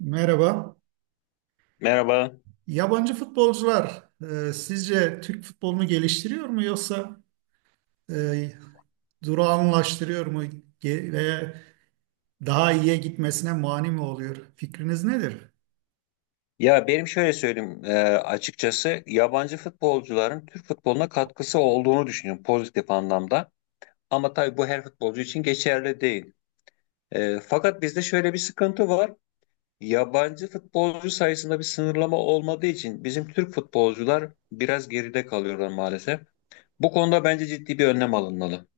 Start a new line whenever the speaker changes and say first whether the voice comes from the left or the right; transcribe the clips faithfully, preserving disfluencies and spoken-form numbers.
right: Merhaba.
left: Merhaba.
right: Yabancı futbolcular e, sizce Türk futbolunu geliştiriyor mu yoksa e, durağanlaştırıyor mu Ge- veya daha iyiye gitmesine mani mi oluyor? Fikriniz nedir?
left: Ya benim şöyle söyleyeyim e, açıkçası yabancı futbolcuların Türk futboluna katkısı olduğunu düşünüyorum pozitif anlamda. Ama tabii bu her futbolcu için geçerli değil. E, fakat bizde şöyle bir sıkıntı var. Yabancı futbolcu sayısında bir sınırlama olmadığı için bizim Türk futbolcular biraz geride kalıyorlar maalesef. Bu konuda bence ciddi bir önlem alınmalı.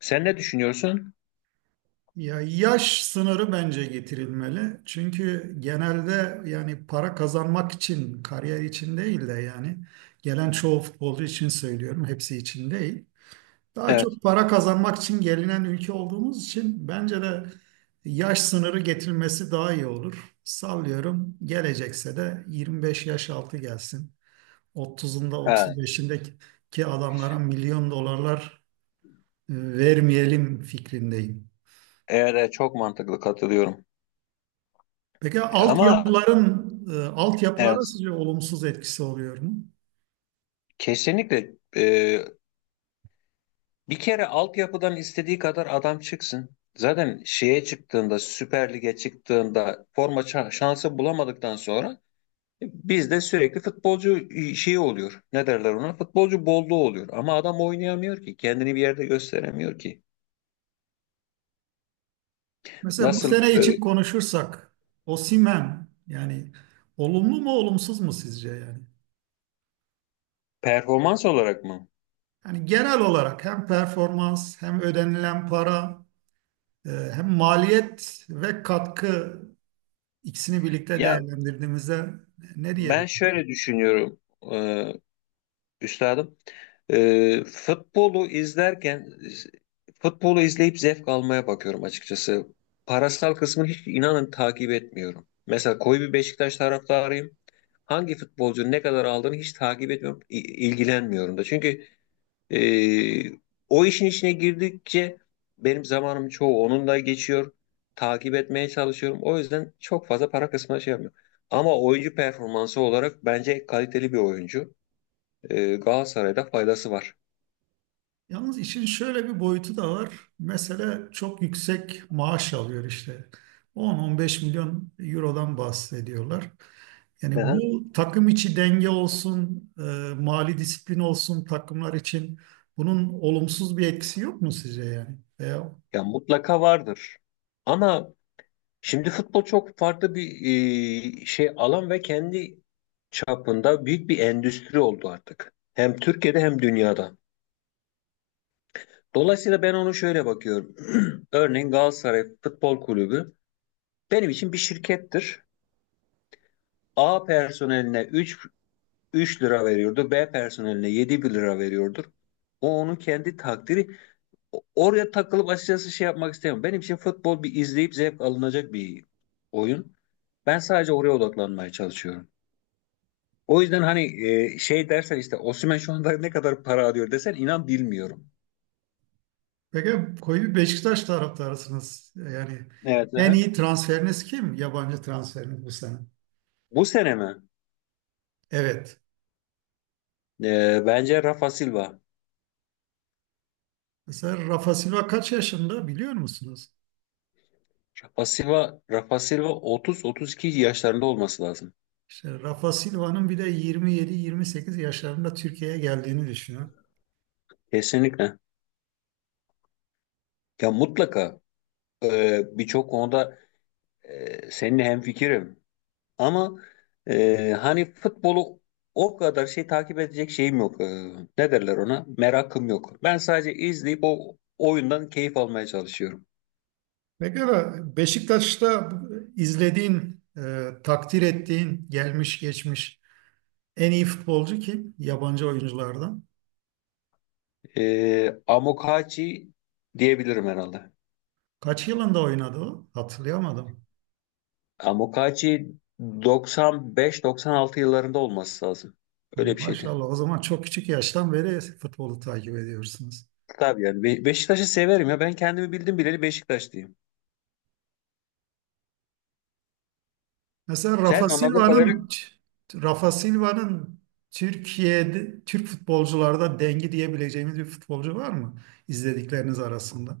left: Sen ne düşünüyorsun?
right: Ya yaş sınırı bence getirilmeli. Çünkü genelde yani para kazanmak için, kariyer için değil de yani gelen çoğu futbolcu için söylüyorum, hepsi için değil. Daha
left: Evet.
right: çok para kazanmak için gelinen ülke olduğumuz için bence de yaş sınırı getirilmesi daha iyi olur. Sallıyorum gelecekse de yirmi beş yaş altı gelsin. otuzunda
left: Ha,
right: otuz beşindeki adamlara milyon dolarlar e, vermeyelim fikrindeyim.
left: eğer e, çok mantıklı, katılıyorum.
right: Peki
left: Ama
right: altyapıların, e, altyapılara
left: evet,
right: sizce olumsuz etkisi oluyor mu?
left: kesinlikle, e, bir kere altyapıdan istediği kadar adam çıksın. Zaten şeye çıktığında, Süper Lig'e çıktığında forma ça- şansı bulamadıktan sonra bizde sürekli futbolcu e, şeyi oluyor. Ne derler ona? Futbolcu bolluğu oluyor. Ama adam oynayamıyor ki. Kendini bir yerde gösteremiyor ki.
right: Mesela bu
left: Nasıl?
right: sene
left: E,
right: için konuşursak Osimhen yani olumlu mu olumsuz mu sizce yani?
left: performans olarak mı?
right: Yani genel olarak hem performans hem ödenilen para e, hem maliyet ve katkı ikisini birlikte
left: Ya
right: değerlendirdiğimizde ne
left: ben
right: diyebilirim?
left: şöyle düşünüyorum, e, üstadım. E, futbolu izlerken futbolu izleyip zevk almaya bakıyorum açıkçası. Parasal kısmını hiç, inanın, takip etmiyorum. Mesela koyu bir Beşiktaş taraftarıyım. Hangi futbolcunun ne kadar aldığını hiç takip etmiyorum, i- ilgilenmiyorum da. Çünkü Ee, o işin içine girdikçe benim zamanım çoğu onunla geçiyor. Takip etmeye çalışıyorum. O yüzden çok fazla para kısmına şey yapmıyorum. Ama oyuncu performansı olarak bence kaliteli bir oyuncu. Ee, Galatasaray'da faydası var.
right: Yalnız işin şöyle bir boyutu da var. Mesela çok yüksek maaş alıyor işte. on on beş milyon eurodan bahsediyorlar.
left: Hı
right: Yani
left: hı.
right: bu takım içi denge olsun, e, mali disiplin olsun takımlar için bunun olumsuz bir etkisi yok mu sizce yani? E,
left: Ya mutlaka vardır. Ama şimdi futbol çok farklı bir e, şey alan ve kendi çapında büyük bir endüstri oldu artık. Hem Türkiye'de hem dünyada. Dolayısıyla ben onu şöyle bakıyorum. Örneğin Galatasaray Futbol Kulübü benim için bir şirkettir. A personeline 3 üç lira veriyordu. B personeline yedi lira veriyordur. O onun kendi takdiri. Oraya takılıp açıkçası şey yapmak istemiyorum. Benim için futbol bir izleyip zevk alınacak bir oyun. Ben sadece oraya odaklanmaya çalışıyorum. O yüzden hani e, şey dersen, işte Osimhen şu anda ne kadar para alıyor desen, inan, bilmiyorum.
right: Peki koyu bir Beşiktaş taraftarısınız. Yani
left: Evet.
right: en
left: Aha.
right: iyi transferiniz kim? Yabancı transferiniz bu sene.
left: Bu sene mi?
right: Evet.
left: E, bence Rafa Silva.
right: Mesela Rafa Silva kaç yaşında biliyor musunuz?
left: Rafa Silva, Rafa Silva otuz otuz iki yaşlarında olması lazım.
right: İşte Rafa Silva'nın bir de yirmi yedi yirmi sekiz yaşlarında Türkiye'ye geldiğini düşünün.
left: Kesinlikle. Ya mutlaka e, birçok konuda e, seninle hemfikirim. Ama e, hani futbolu o kadar şey takip edecek şeyim yok. E, ne derler ona? Merakım yok. Ben sadece izleyip o oyundan keyif almaya çalışıyorum.
right: Peki Beşiktaş'ta izlediğin, e, takdir ettiğin, gelmiş geçmiş en iyi futbolcu kim? Yabancı oyunculardan.
left: E, Amokachi diyebilirim herhalde.
right: Kaç yılında oynadı o? Hatırlayamadım.
left: Amokachi doksan beş doksan altı yıllarında olması lazım. Öyle bir şeydi.
right: Maşallah o zaman çok küçük yaştan beri futbolu takip ediyorsunuz.
left: Tabii yani Be- Beşiktaş'ı severim ya. Ben kendimi bildim bileli Beşiktaşlıyım.
right: Mesela Rafa
left: Sen anladığım kadarıyla
right: Silva'nın Rafa Silva'nın Türkiye'de Türk futbolcularda dengi diyebileceğimiz bir futbolcu var mı izledikleriniz arasında?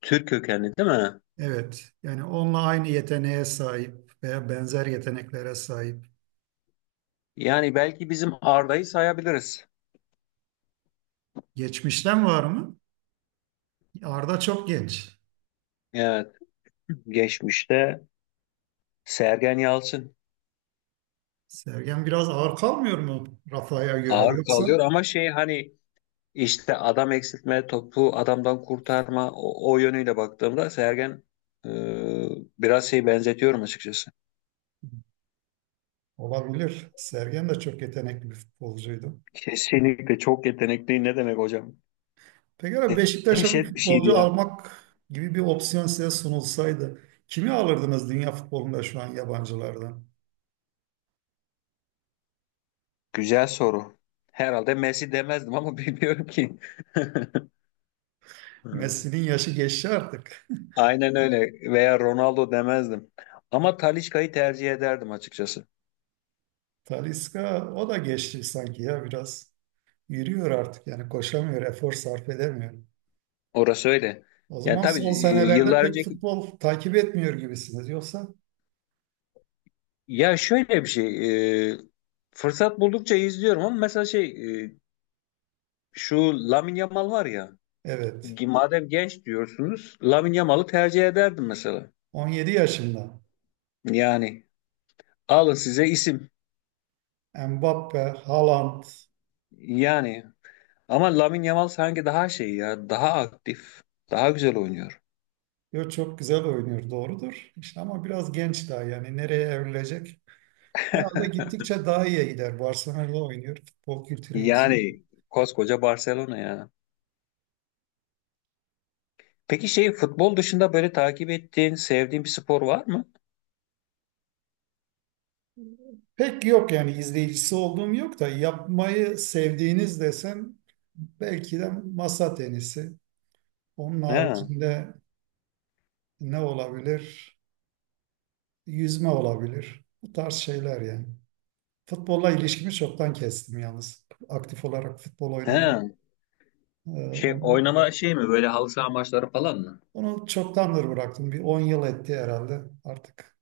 left: Türk kökenli değil mi?
right: Evet. Yani onunla aynı yeteneğe sahip veya benzer yeteneklere sahip.
left: Yani belki bizim Arda'yı sayabiliriz.
right: Geçmişten var mı? Arda çok genç.
left: Evet. Geçmişte Sergen Yalçın.
right: Sergen biraz ağır kalmıyor mu Rafa'ya göre
left: Ağır
right: yoksa?
left: kalıyor ama şey, hani işte adam eksiltme, topu adamdan kurtarma, o, o yönüyle baktığımda Sergen, e, biraz şey benzetiyorum açıkçası.
right: Olabilir. Sergen de çok yetenekli bir futbolcuydu.
left: Kesinlikle çok yetenekli, ne demek hocam?
right: Peki abi
left: De-
right: Beşiktaş'a bir
left: Dehşet bir şeydi
right: futbolcu
left: ya.
right: almak gibi bir opsiyon size sunulsaydı kimi alırdınız dünya futbolunda şu an yabancılardan?
left: Güzel soru. Herhalde Messi demezdim ama bilmiyorum ki. Hmm.
right: Messi'nin yaşı geçti artık.
left: Aynen öyle. Veya Ronaldo demezdim. Ama Talisca'yı tercih ederdim açıkçası.
right: Talisca o da geçti sanki ya biraz. Yürüyor artık yani koşamıyor, efor sarf edemiyor.
left: Orası öyle.
right: O
left: Yani
right: zaman
left: tabii
right: son
left: e,
right: senelerde
left: yıllar
right: pek
left: önceki,
right: futbol takip etmiyor gibisiniz. Yoksa
left: ya şöyle bir şey, e, fırsat buldukça izliyorum ama mesela şey, e, şu Lamine Yamal var ya,
right: evet,
left: gi- madem genç diyorsunuz, Lamine Yamal'ı tercih ederdim mesela.
right: on yedi yaşında
left: Yani alın size isim.
right: Mbappe, Haaland
left: Yani, ama Lamine Yamal sanki daha şey ya, daha aktif, daha güzel oynuyor.
right: yo çok güzel oynuyor doğrudur. İşte ama biraz genç daha yani nereye evrilecek? Herhalde gittikçe daha iyiye gider. Barcelona'da oynuyor. Futbol kültürü yüksek.
left: Yani koskoca Barcelona ya. Peki şey futbol dışında böyle takip ettiğin, sevdiğin bir spor var mı?
right: Pek yok yani izleyicisi olduğum yok da yapmayı sevdiğiniz desem belki de masa tenisi. Onun
left: He.
right: haricinde ne olabilir? Yüzme olabilir. Bu tarz şeyler yani. Futbolla ilişkimi çoktan kestim yalnız. Aktif olarak futbol oynamayı.
left: He.
right: e,
left: Şey
right: Onu,
left: oynama şey mi, böyle halı saha maçları falan mı?
right: onu çoktandır bıraktım. Bir on yıl etti herhalde. Artık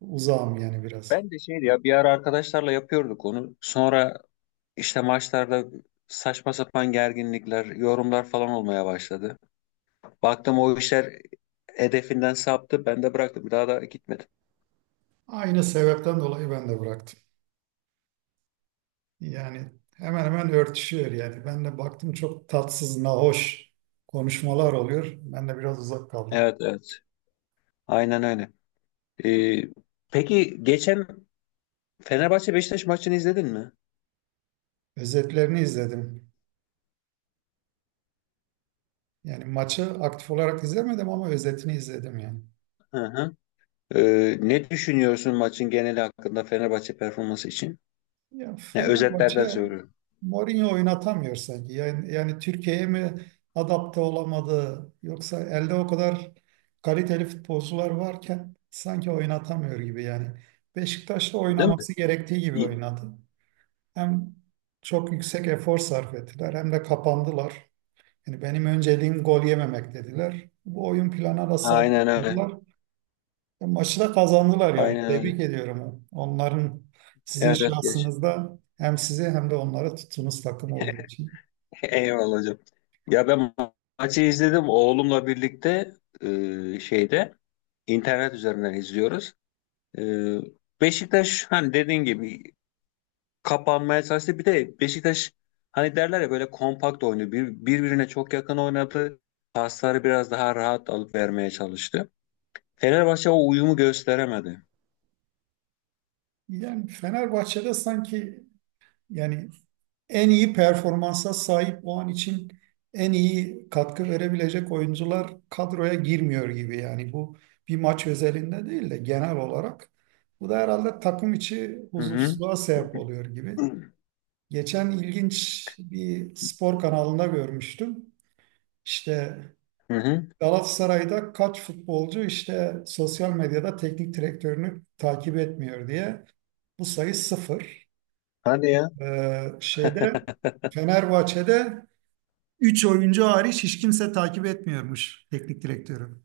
right: uzağım yani biraz.
left: Ben de şeydi ya, bir ara arkadaşlarla yapıyorduk onu. Sonra işte maçlarda saçma sapan gerginlikler, yorumlar falan olmaya başladı. Baktım o işler hedefinden saptı. Ben de bıraktım. Bir daha da gitmedim.
right: Aynı sebepten dolayı ben de bıraktım. Yani hemen hemen örtüşüyor yani. Ben de baktım çok tatsız, nahoş konuşmalar oluyor. Ben de biraz uzak kaldım.
left: Evet, evet. Aynen öyle. Ee, peki geçen Fenerbahçe Beşiktaş maçını izledin mi?
right: Özetlerini izledim. Yani maçı aktif olarak izlemedim ama özetini izledim yani.
left: Hı hı. Ee, ne düşünüyorsun maçın geneli hakkında, Fenerbahçe performansı için?
right: Ya
left: Ya, özetlerden
right: Fenerbahçe
left: söylüyorum.
right: Mourinho oynatamıyor sanki. Yani, yani Türkiye'ye mi adapte olamadı yoksa elde o kadar kaliteli futbolcular varken sanki oynatamıyor gibi yani. Beşiktaş'ta
left: Değil mi?
right: oynaması gerektiği gibi
left: İ-
right: oynadı. Hem çok yüksek efor sarf ettiler hem de kapandılar. Yani benim önceliğim gol yememek dediler. Bu oyun planına da
left: Aynen
right: sadık
left: öyle.
right: kaldılar. E, Maçı da kazandılar yani.
left: Aynen öyle.
right: Tebrik ediyorum. Onların sizin
left: Evet evet geç.
right: şahsınızda hem sizi hem de onlara tuttuğunuz takım olduğu için.
left: Eyvallah hocam. Ya ben ma- maçı izledim oğlumla birlikte, e, şeyde internet üzerinden izliyoruz. E, Beşiktaş hani dediğin gibi kapanmaya çalıştı. Bir de Beşiktaş hani derler ya, böyle kompakt oynuyor. Bir, birbirine çok yakın oynadı. Pasları biraz daha rahat alıp vermeye çalıştı. Fenerbahçe o uyumu gösteremedi.
right: Yani Fenerbahçe'de sanki yani en iyi performansa sahip o an için en iyi katkı verebilecek oyuncular kadroya girmiyor gibi. Yani bu bir maç özelinde değil de genel olarak. Bu da herhalde takım içi
left: Hı hı.
right: huzursuzluğa sebep oluyor gibi. Geçen ilginç bir spor kanalında görmüştüm. İşte
left: Hı hı.
right: Galatasaray'da kaç futbolcu işte sosyal medyada teknik direktörünü takip etmiyor diye. Bu sayı sıfır.
left: Hadi ya.
right: Ee, şeyde Fenerbahçe'de üç oyuncu hariç hiç kimse takip etmiyormuş teknik direktörü.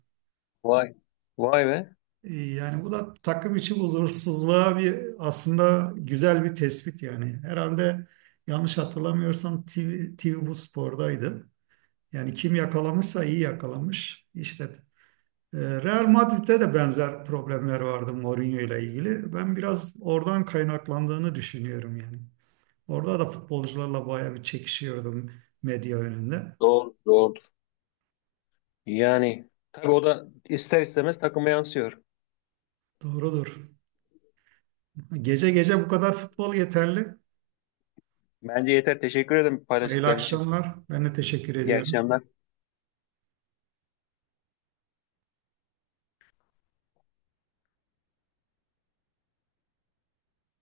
left: Vay. Vay be.
right: Ee, Yani bu da takım için huzursuzluğa bir aslında güzel bir tespit yani. Herhalde yanlış hatırlamıyorsam TV, T V bu spordaydı. Yani kim yakalamışsa iyi yakalamış. İşte e, Real Madrid'de de benzer problemler vardı Mourinho ile ilgili. Ben biraz oradan kaynaklandığını düşünüyorum yani. Orada da futbolcularla bayağı bir çekişiyordum medya önünde.
left: Doğru, doğru. Yani tabii o da ister istemez takıma yansıyor.
right: Doğrudur. Gece gece bu kadar futbol yeterli.
left: Bence yeter. Teşekkür ederim
right: Hayırlı
left: paylaştıkların için.
right: akşamlar. Ben de teşekkür
left: İyi
right: ediyorum.
left: akşamlar.